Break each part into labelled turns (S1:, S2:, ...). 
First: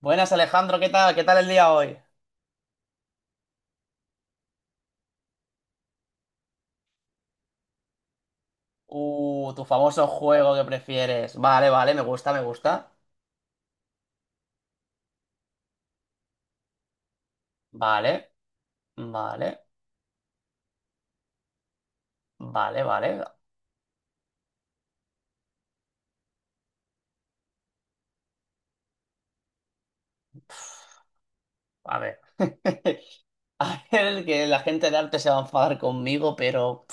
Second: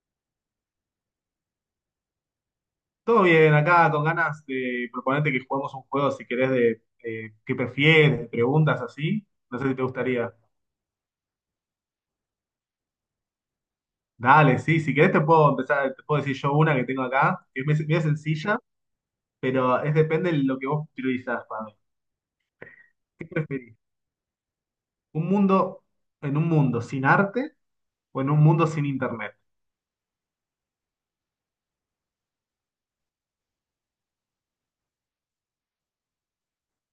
S1: Buenas Alejandro, ¿qué tal? ¿Qué tal el día hoy?
S2: Todo bien, acá con ganas de proponerte que juguemos un juego, si querés, de qué prefieres, de preguntas así. No
S1: Tu
S2: sé si te
S1: famoso
S2: gustaría.
S1: juego que prefieres. Vale, vale, me gusta, me gusta.
S2: Dale, sí, si querés te puedo empezar, te puedo decir yo una que tengo acá, que es medio medio
S1: Vale,
S2: sencilla,
S1: vale,
S2: pero es depende de lo que vos priorizás, Pablo.
S1: vale, vale.
S2: ¿Qué preferís? ¿Un mundo, ¿En un mundo sin arte o en un mundo sin internet?
S1: A ver. A ver, que la gente de arte se va a enfadar conmigo, pero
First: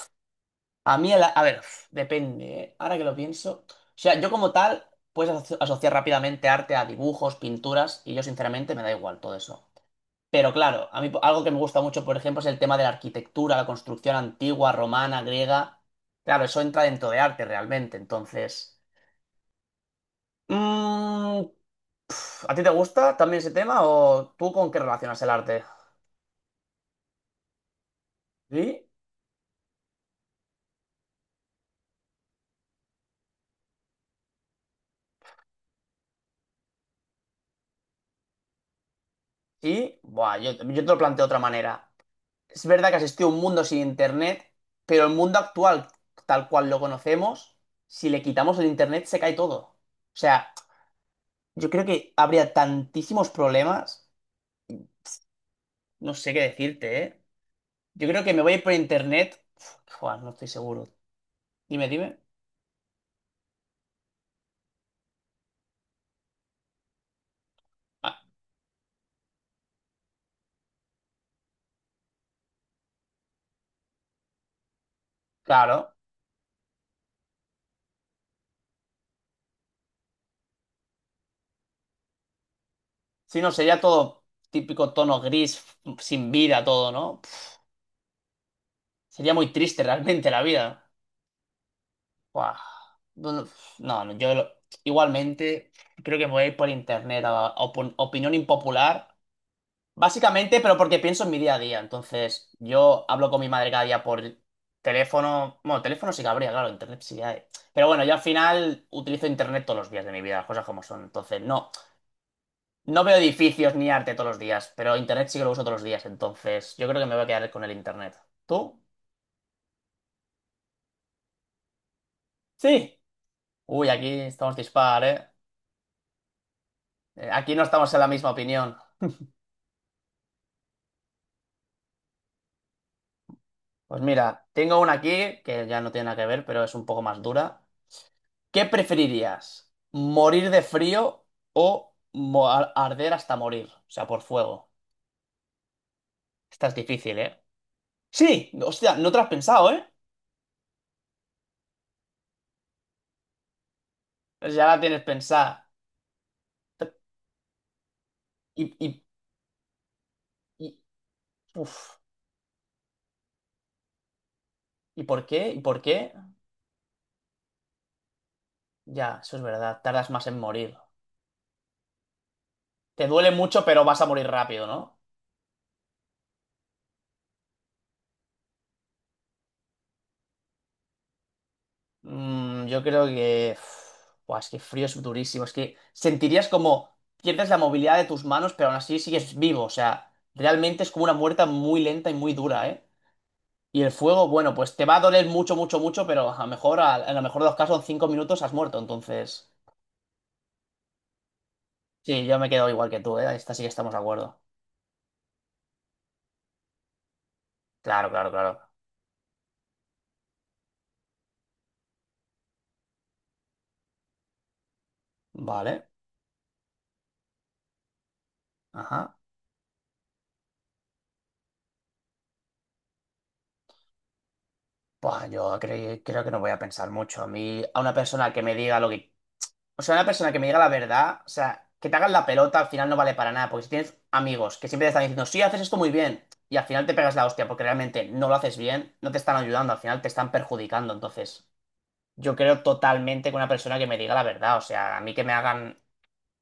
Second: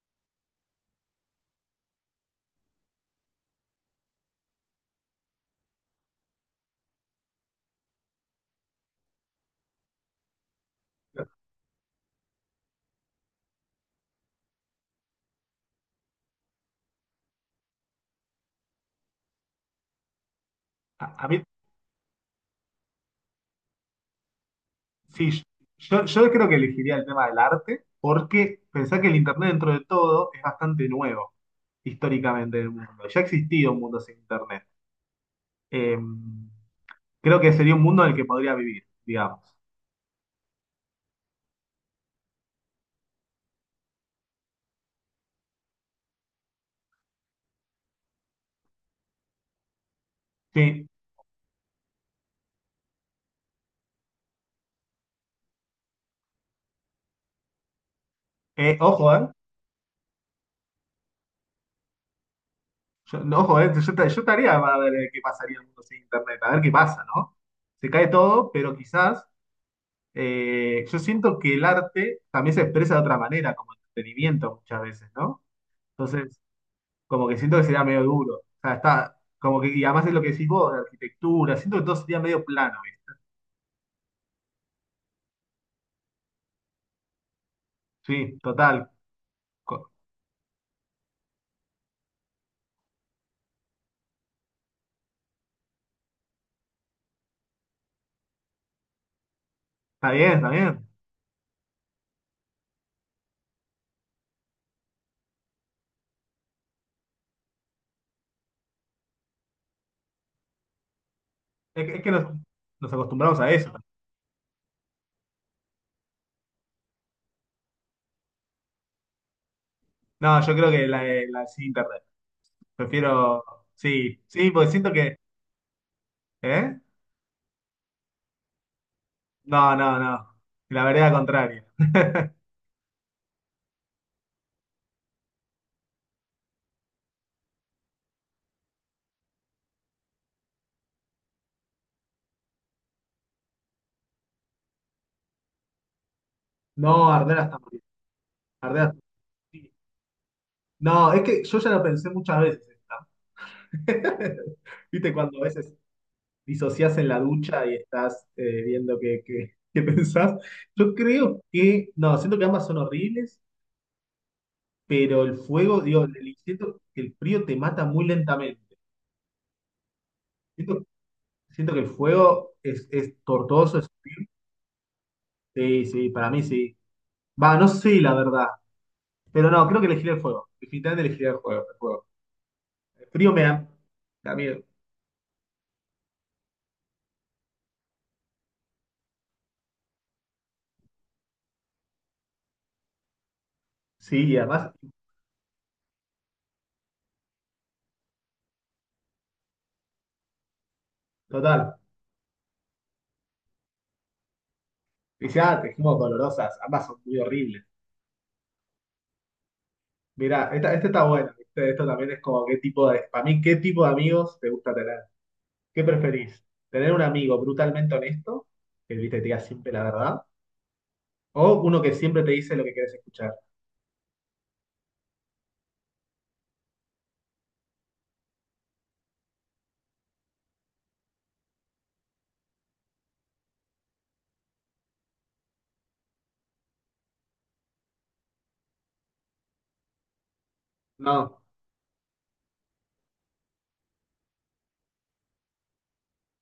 S1: a mí, el a ver, depende, ¿eh? Ahora que lo pienso. O sea, yo como tal, puedes asociar rápidamente arte a dibujos, pinturas, y yo sinceramente me da igual todo eso. Pero claro, a mí algo que me gusta mucho, por ejemplo, es el tema de la arquitectura, la construcción antigua, romana, griega. Claro, eso entra dentro de arte realmente. Entonces,
S2: A
S1: mm,
S2: mí,
S1: ¿a ti te gusta también ese tema o tú con qué relacionas el
S2: sí,
S1: arte?
S2: yo creo que elegiría el tema del arte, porque
S1: Sí,
S2: pensá que el internet dentro de todo es bastante nuevo, históricamente en el mundo. Ya ha existido un mundo sin internet. Eh, Creo que sería un mundo en el que podría vivir, digamos.
S1: sí. Buah, yo te lo planteo de otra manera. Es verdad que asistió a un mundo sin internet, pero el mundo actual, tal cual lo conocemos, si le quitamos el internet se cae todo. O sea,
S2: Sí.
S1: yo creo que habría tantísimos problemas, no sé qué decirte, ¿eh? Yo creo que me voy a ir por
S2: Ojo, ¿eh?
S1: internet. Uf, joder, no estoy seguro. Dime, dime.
S2: Yo, no, ojo, ¿eh? Yo, yo estaría para ver qué pasaría en el mundo sin internet, a ver qué pasa, ¿no? Se cae
S1: Ah,
S2: todo, pero quizás yo siento que el arte también se expresa de otra manera, como entretenimiento muchas veces, ¿no?
S1: claro.
S2: Entonces, como que siento que sería medio duro. O sea, está, como que, y además es lo que decís vos, de arquitectura, siento que todo sería medio plano, ¿viste?
S1: Si no, sería todo típico tono gris, sin vida, todo, ¿no? Pf,
S2: Sí, total.
S1: sería muy triste
S2: Co-
S1: realmente la vida. Buah. No, no, no, no, igualmente creo que me voy a ir por internet. Opinión impopular.
S2: Está bien, está
S1: Básicamente, pero
S2: bien.
S1: porque pienso en mi día a día. Entonces, yo hablo con mi madre cada día por teléfono. Bueno, teléfono sí que habría, claro, internet sí que hay. Pero bueno, yo al final utilizo internet todos los días de mi vida, las cosas como son. Entonces, no,
S2: Es que, nos
S1: no veo
S2: acostumbramos a eso.
S1: edificios ni arte todos los días, pero internet sí que lo uso todos los días. Entonces, yo creo que me voy a quedar con el internet. ¿Tú?
S2: No, yo creo que la de sin internet.
S1: Sí.
S2: Prefiero,
S1: Uy, aquí
S2: sí, sí,
S1: estamos
S2: porque siento
S1: dispar,
S2: que,
S1: ¿eh?
S2: ¿eh?
S1: Aquí no estamos en la misma opinión.
S2: No, no, no. La vereda contraria.
S1: Pues mira, tengo una aquí que ya no tiene nada que ver, pero es un poco más dura. ¿Qué preferirías? ¿Morir de frío o arder hasta morir? O sea, por fuego. Esta es
S2: No,
S1: difícil,
S2: arder
S1: ¿eh?
S2: hasta morir.
S1: Sí,
S2: Arder
S1: hostia,
S2: hasta
S1: no te la has pensado,
S2: morir.
S1: ¿eh?
S2: No, es que yo ya lo pensé muchas veces, esta.
S1: Pues ya la tienes
S2: ¿Viste cuando a
S1: pensada.
S2: veces disociás en la ducha y estás
S1: Y,
S2: viendo
S1: y,
S2: qué pensás?
S1: y,
S2: Yo creo que,
S1: uf.
S2: no, siento que ambas son horribles,
S1: ¿Y
S2: pero
S1: por
S2: el
S1: qué? ¿Y
S2: fuego,
S1: por
S2: digo,
S1: qué?
S2: siento que el frío te mata muy lentamente.
S1: Ya, eso es verdad, tardas más en morir.
S2: Siento, Siento que el fuego
S1: Te
S2: es
S1: duele mucho,
S2: tortuoso,
S1: pero
S2: es
S1: vas a morir
S2: horrible.
S1: rápido, ¿no?
S2: Sí, sí, para mí sí. Va, no sé la verdad. Pero no, creo que elegiré el fuego. Definitivamente elegiré el fuego. El fuego.
S1: Mm, yo creo
S2: El frío me
S1: que.
S2: da.
S1: Buah, es que
S2: También.
S1: frío es durísimo. Es que sentirías como pierdes la movilidad de tus manos, pero aún así sigues vivo. O sea, realmente es como una muerte muy lenta y muy dura, ¿eh? Y el
S2: Sí,
S1: fuego,
S2: y
S1: bueno,
S2: además,
S1: pues te va a doler mucho, mucho, mucho, pero a lo mejor, a lo mejor de los casos, en 5 minutos has muerto. Entonces,
S2: total.
S1: sí, yo me quedo igual que tú, ¿eh? Esta sí que estamos de acuerdo.
S2: Dice, ah, te dijimos dolorosas. Ambas son muy horribles.
S1: Claro, claro, claro.
S2: Mirá, esta está buena. ¿Viste? Esto también es como qué tipo de. Para mí, ¿qué tipo de amigos te gusta tener? ¿Qué
S1: Vale.
S2: preferís? ¿Tener un amigo brutalmente honesto? Que
S1: Ajá.
S2: viste, te diga siempre la verdad. ¿O uno que siempre te dice lo que quieres escuchar?
S1: Pues yo creo que no voy a pensar mucho. A mí, a una persona que me diga lo que... O sea, una persona que me diga la verdad, o sea, que te hagan la pelota al final no vale para nada, porque si tienes amigos que siempre te están diciendo, sí, haces esto muy bien, y al final te pegas la hostia porque realmente no lo haces bien, no te están ayudando, al final te están perjudicando.
S2: No,
S1: Entonces, yo creo totalmente que una persona que me diga la verdad, o sea, a mí que me hagan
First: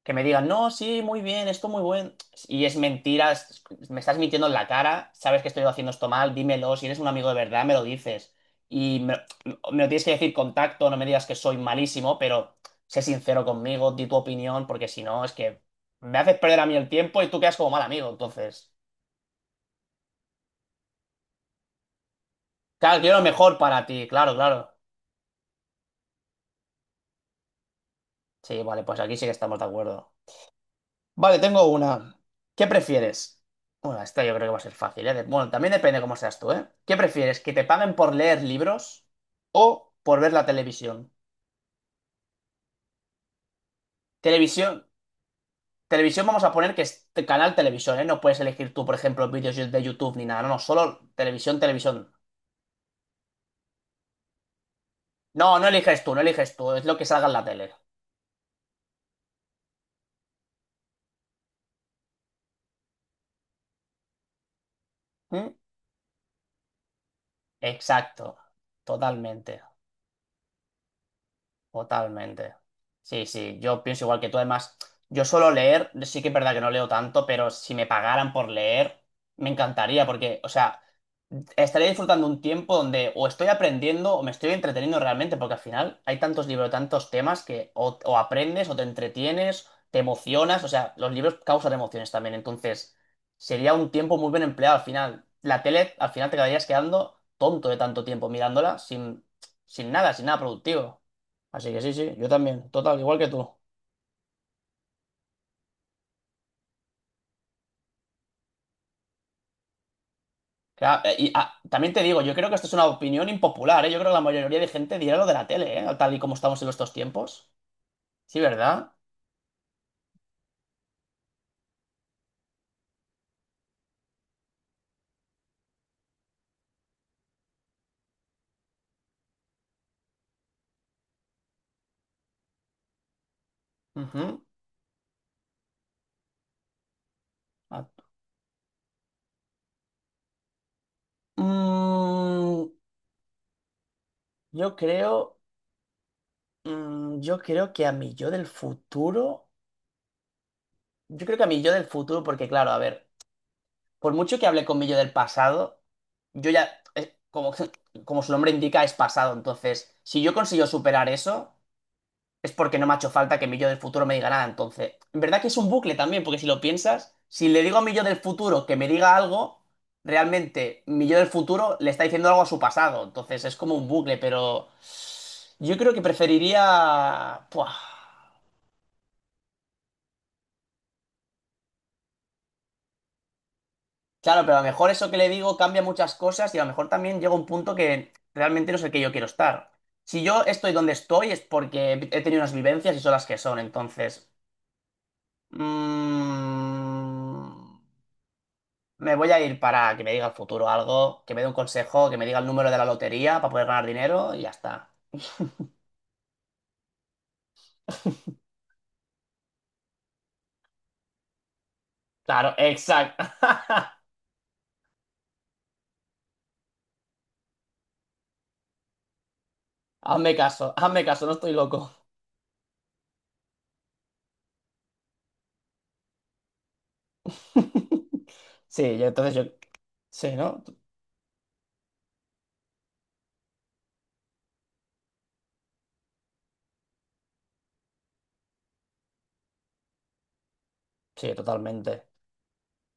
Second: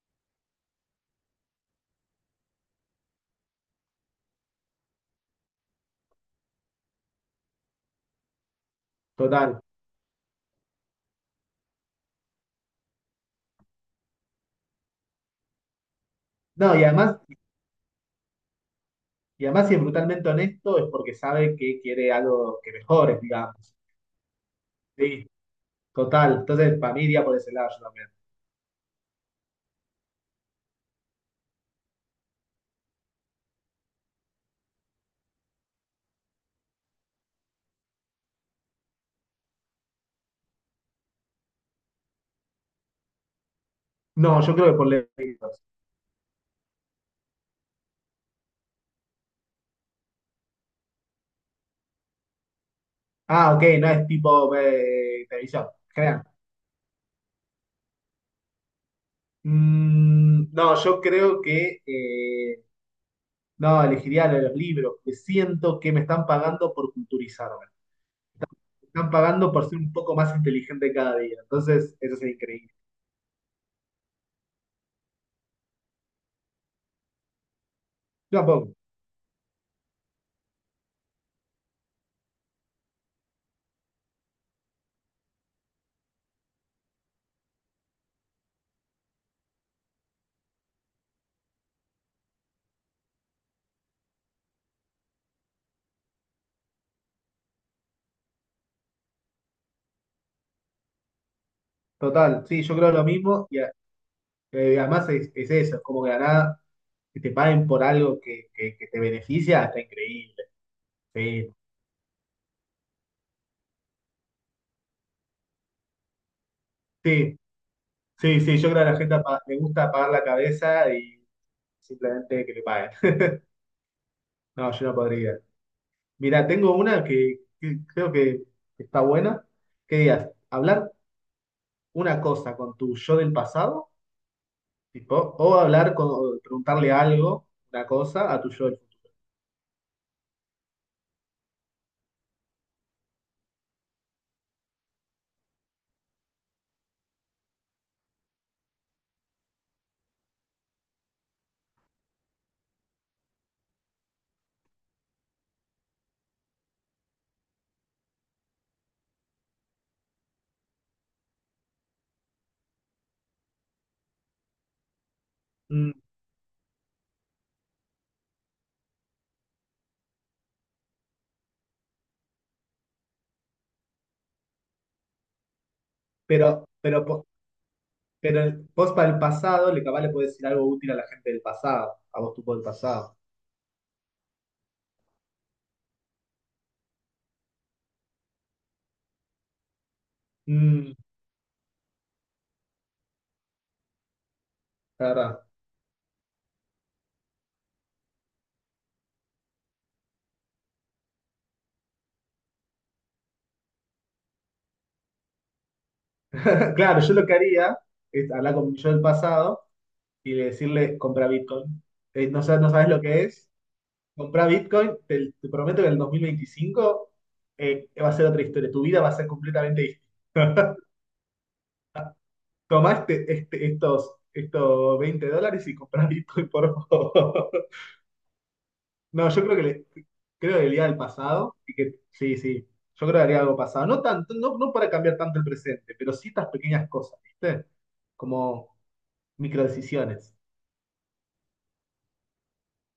S1: que me digan, no, sí, muy bien, esto muy bueno. Y es mentira, me estás mintiendo en la cara, sabes que estoy haciendo esto mal, dímelo, si eres un amigo de verdad, me lo dices. Y me, me
S2: total.
S1: lo tienes que decir con tacto, no me digas que soy malísimo, pero sé sincero conmigo, di tu opinión, porque si no, es que me haces perder a
S2: No,
S1: mí
S2: y
S1: el
S2: además,
S1: tiempo y tú quedas como mal amigo. Entonces,
S2: y además, si es brutalmente honesto, es porque sabe que quiere algo que
S1: claro, quiero
S2: mejore,
S1: lo mejor
S2: digamos.
S1: para ti, claro, claro.
S2: Sí, total. Entonces, para mí iría por ese lado yo también.
S1: Sí, vale, pues aquí sí que estamos de acuerdo. Vale, tengo una. ¿Qué prefieres? Bueno, esta yo creo que va a ser fácil, ¿eh? Bueno, también depende cómo seas tú, ¿eh? ¿Qué prefieres? ¿Que te paguen por leer libros o por ver la televisión?
S2: No, yo creo que
S1: Televisión,
S2: por lejos.
S1: televisión vamos a poner que es canal televisión, ¿eh? No puedes elegir tú, por ejemplo, vídeos de YouTube ni nada, no, no, solo televisión, televisión.
S2: Ah, ok, no es tipo
S1: No,
S2: televisión.
S1: no eliges tú, no
S2: Crean.
S1: eliges tú, es lo que salga en la tele.
S2: No, yo creo que no, elegiría lo de los libros, que
S1: ¿Mm?
S2: siento que me están pagando por culturizarme.
S1: Exacto,
S2: Me están pagando
S1: totalmente.
S2: por ser un poco más inteligente cada día. Entonces, eso es
S1: Totalmente.
S2: increíble.
S1: Sí, sí, yo pienso igual que tú. Además, yo suelo leer, sí que es verdad que no leo tanto, pero si me pagaran
S2: Yo
S1: por
S2: tampoco.
S1: leer, me encantaría, porque, o sea, estaría disfrutando un tiempo donde o estoy aprendiendo o me estoy entreteniendo realmente, porque al final hay tantos libros, tantos temas que o aprendes o te entretienes, te emocionas, o sea, los libros causan emociones también, entonces sería un tiempo muy bien empleado al final. La tele, al final te quedarías quedando tonto de tanto tiempo mirándola sin, sin nada, sin nada productivo. Así que sí, sí, yo
S2: Total, sí,
S1: también.
S2: yo creo
S1: Total,
S2: lo
S1: igual que tú.
S2: mismo. Y, además, es eso, es como que de la nada que te paguen por algo que te beneficia, está increíble.
S1: Que, ah, y
S2: Sí,
S1: ah, También te digo, yo creo que esto es una opinión impopular, ¿eh? Yo creo que la mayoría de gente dirá lo de la tele, ¿eh? Tal y como estamos en estos
S2: sí,
S1: tiempos. Sí,
S2: sí, sí, yo creo que
S1: ¿verdad?
S2: a la gente le gusta apagar la cabeza y simplemente que le paguen. No, yo no podría. Mira, tengo una que creo que está buena. ¿Qué digas? Hablar una cosa con tu yo del pasado,
S1: Ujú.
S2: tipo, o hablar con, o preguntarle algo,
S1: Ah,
S2: una cosa, a tu yo del futuro.
S1: mm, yo creo. Yo creo que a mi yo del futuro. Yo creo que a mi yo del futuro, porque claro, a ver, por mucho que hable con mi yo del pasado, yo ya. Como, como su nombre indica, es pasado. Entonces, si yo consigo superar eso. Es porque no me ha hecho falta que mi yo del futuro me diga nada. Entonces, en verdad que es un
S2: Mm,
S1: bucle también, porque si lo piensas, si le digo a mi yo del futuro que me diga algo, realmente mi yo del futuro le está diciendo algo a su pasado. Entonces es como un bucle, pero yo creo que
S2: pero, pero, po-
S1: preferiría... Puah.
S2: pero vos para el pasado, le capaz le podés decir algo útil a la gente del pasado, a vos tú por el pasado.
S1: Claro, pero a lo mejor eso que le digo cambia muchas cosas y a lo mejor también llega un punto que realmente no es el que yo quiero estar. Si yo estoy donde
S2: Mm,
S1: estoy es porque he tenido unas vivencias y son las que son, entonces...
S2: la verdad.
S1: mm, Me voy a ir para que me diga el futuro algo, que me dé un consejo, que me diga el número de la lotería para poder ganar dinero y ya está.
S2: Claro, yo lo que haría es hablar con mi yo del pasado y decirle, compra Bitcoin. No,
S1: Claro,
S2: no sabes lo
S1: exacto.
S2: que es. Compra Bitcoin, te prometo que en el 2025 va a ser otra historia. Tu vida va a ser completamente distinta.
S1: Hazme caso, no estoy loco.
S2: Tomá estos 20 dólares y comprá Bitcoin, por favor.
S1: Sí,
S2: No,
S1: entonces
S2: yo
S1: yo...
S2: creo que le,
S1: Sí,
S2: creo
S1: ¿no?
S2: que iría al pasado y que sí, sí. Yo creo que haría algo pasado. No tanto, no, no para cambiar tanto el presente, pero sí estas pequeñas cosas, ¿viste? Como microdecisiones.
S1: Sí, totalmente.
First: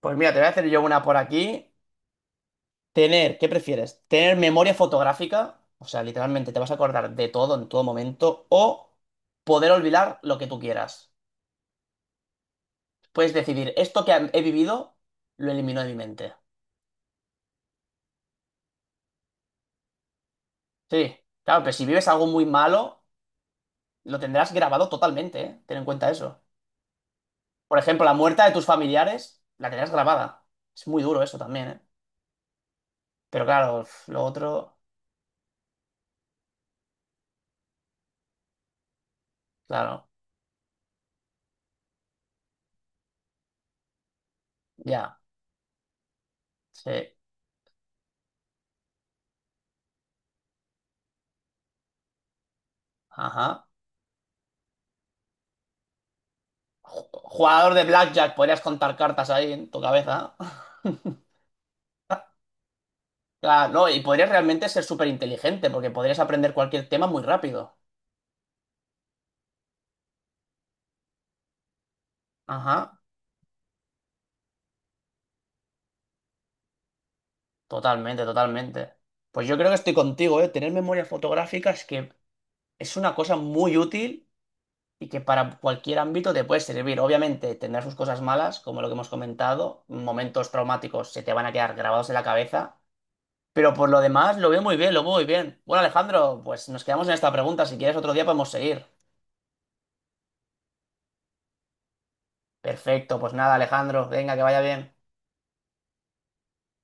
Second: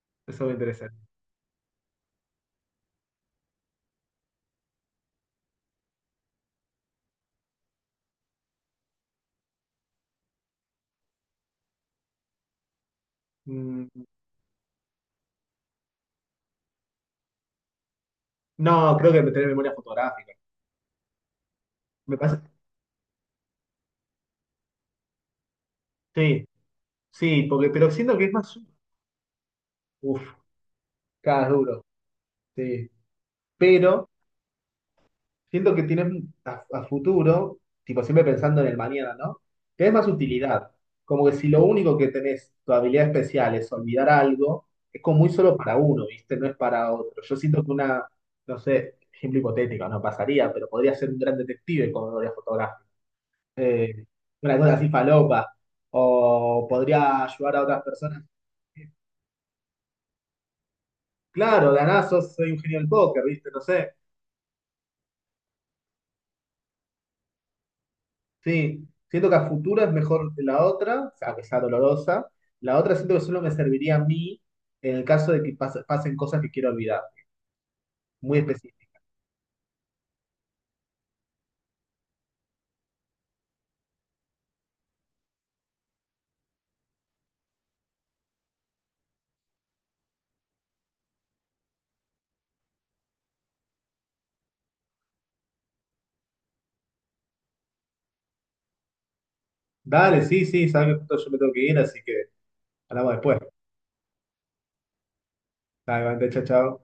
S1: Pues mira, te
S2: Eso
S1: voy a
S2: me
S1: hacer yo
S2: interesa.
S1: una por aquí. Tener, ¿qué prefieres? ¿Tener memoria fotográfica? O sea, literalmente te vas a acordar de todo en todo momento o poder olvidar lo que tú quieras. Puedes decidir,
S2: Mm,
S1: esto que he vivido, lo elimino de mi mente.
S2: no, creo que tener memoria fotográfica.
S1: Sí, claro, pero si vives
S2: Me
S1: algo
S2: pasa.
S1: muy malo, lo tendrás grabado totalmente, ¿eh? Ten en cuenta eso.
S2: Sí, sí, porque,
S1: Por
S2: pero
S1: ejemplo, la
S2: siento que es
S1: muerte de
S2: más.
S1: tus familiares, la tendrás
S2: Uf,
S1: grabada. Es muy duro eso
S2: cada
S1: también, ¿eh?
S2: duro. Sí.
S1: Pero claro, uf,
S2: Pero
S1: lo otro,
S2: siento que tienes a futuro, tipo siempre pensando en el mañana, ¿no? Tenés
S1: claro,
S2: más utilidad. Como que si lo único que tenés, tu habilidad especial, es olvidar algo, es
S1: ya,
S2: como muy solo para uno, ¿viste? No es
S1: sí,
S2: para otro. Yo siento que una, no sé, ejemplo hipotético, no pasaría, pero podría ser un gran detective con memoria fotográfica
S1: ajá.
S2: eh, una cosa así falopa, o podría ayudar a
S1: Jugador
S2: otras
S1: de
S2: personas.
S1: blackjack, podrías contar cartas ahí en tu cabeza.
S2: Claro, de la nada soy un genio del póker, ¿viste? No
S1: Claro, no,
S2: sé.
S1: y podrías realmente ser súper inteligente, porque podrías aprender cualquier tema muy rápido.
S2: Sí, siento que a futuro es mejor que la otra, o sea, que sea dolorosa. La otra
S1: Ajá,
S2: siento que solo me serviría a mí en el caso de que pasen cosas que quiero olvidar,
S1: totalmente,
S2: muy
S1: totalmente.
S2: específicas.
S1: Pues yo creo que estoy contigo, ¿eh? Tener memoria fotográfica es que es una cosa muy útil y que para cualquier ámbito te puede servir. Obviamente tendrá sus cosas malas, como lo que hemos comentado, momentos traumáticos se te van a quedar grabados en la cabeza, pero por lo demás lo veo muy bien, lo veo muy bien. Bueno, Alejandro, pues nos quedamos en esta pregunta, si quieres otro día podemos seguir.
S2: Dale, sí, sí, sabes que justo yo me tengo que ir, así que hablamos
S1: Perfecto, pues
S2: después.
S1: nada, Alejandro, venga, que vaya bien.
S2: Dale, Vante, chao, chao.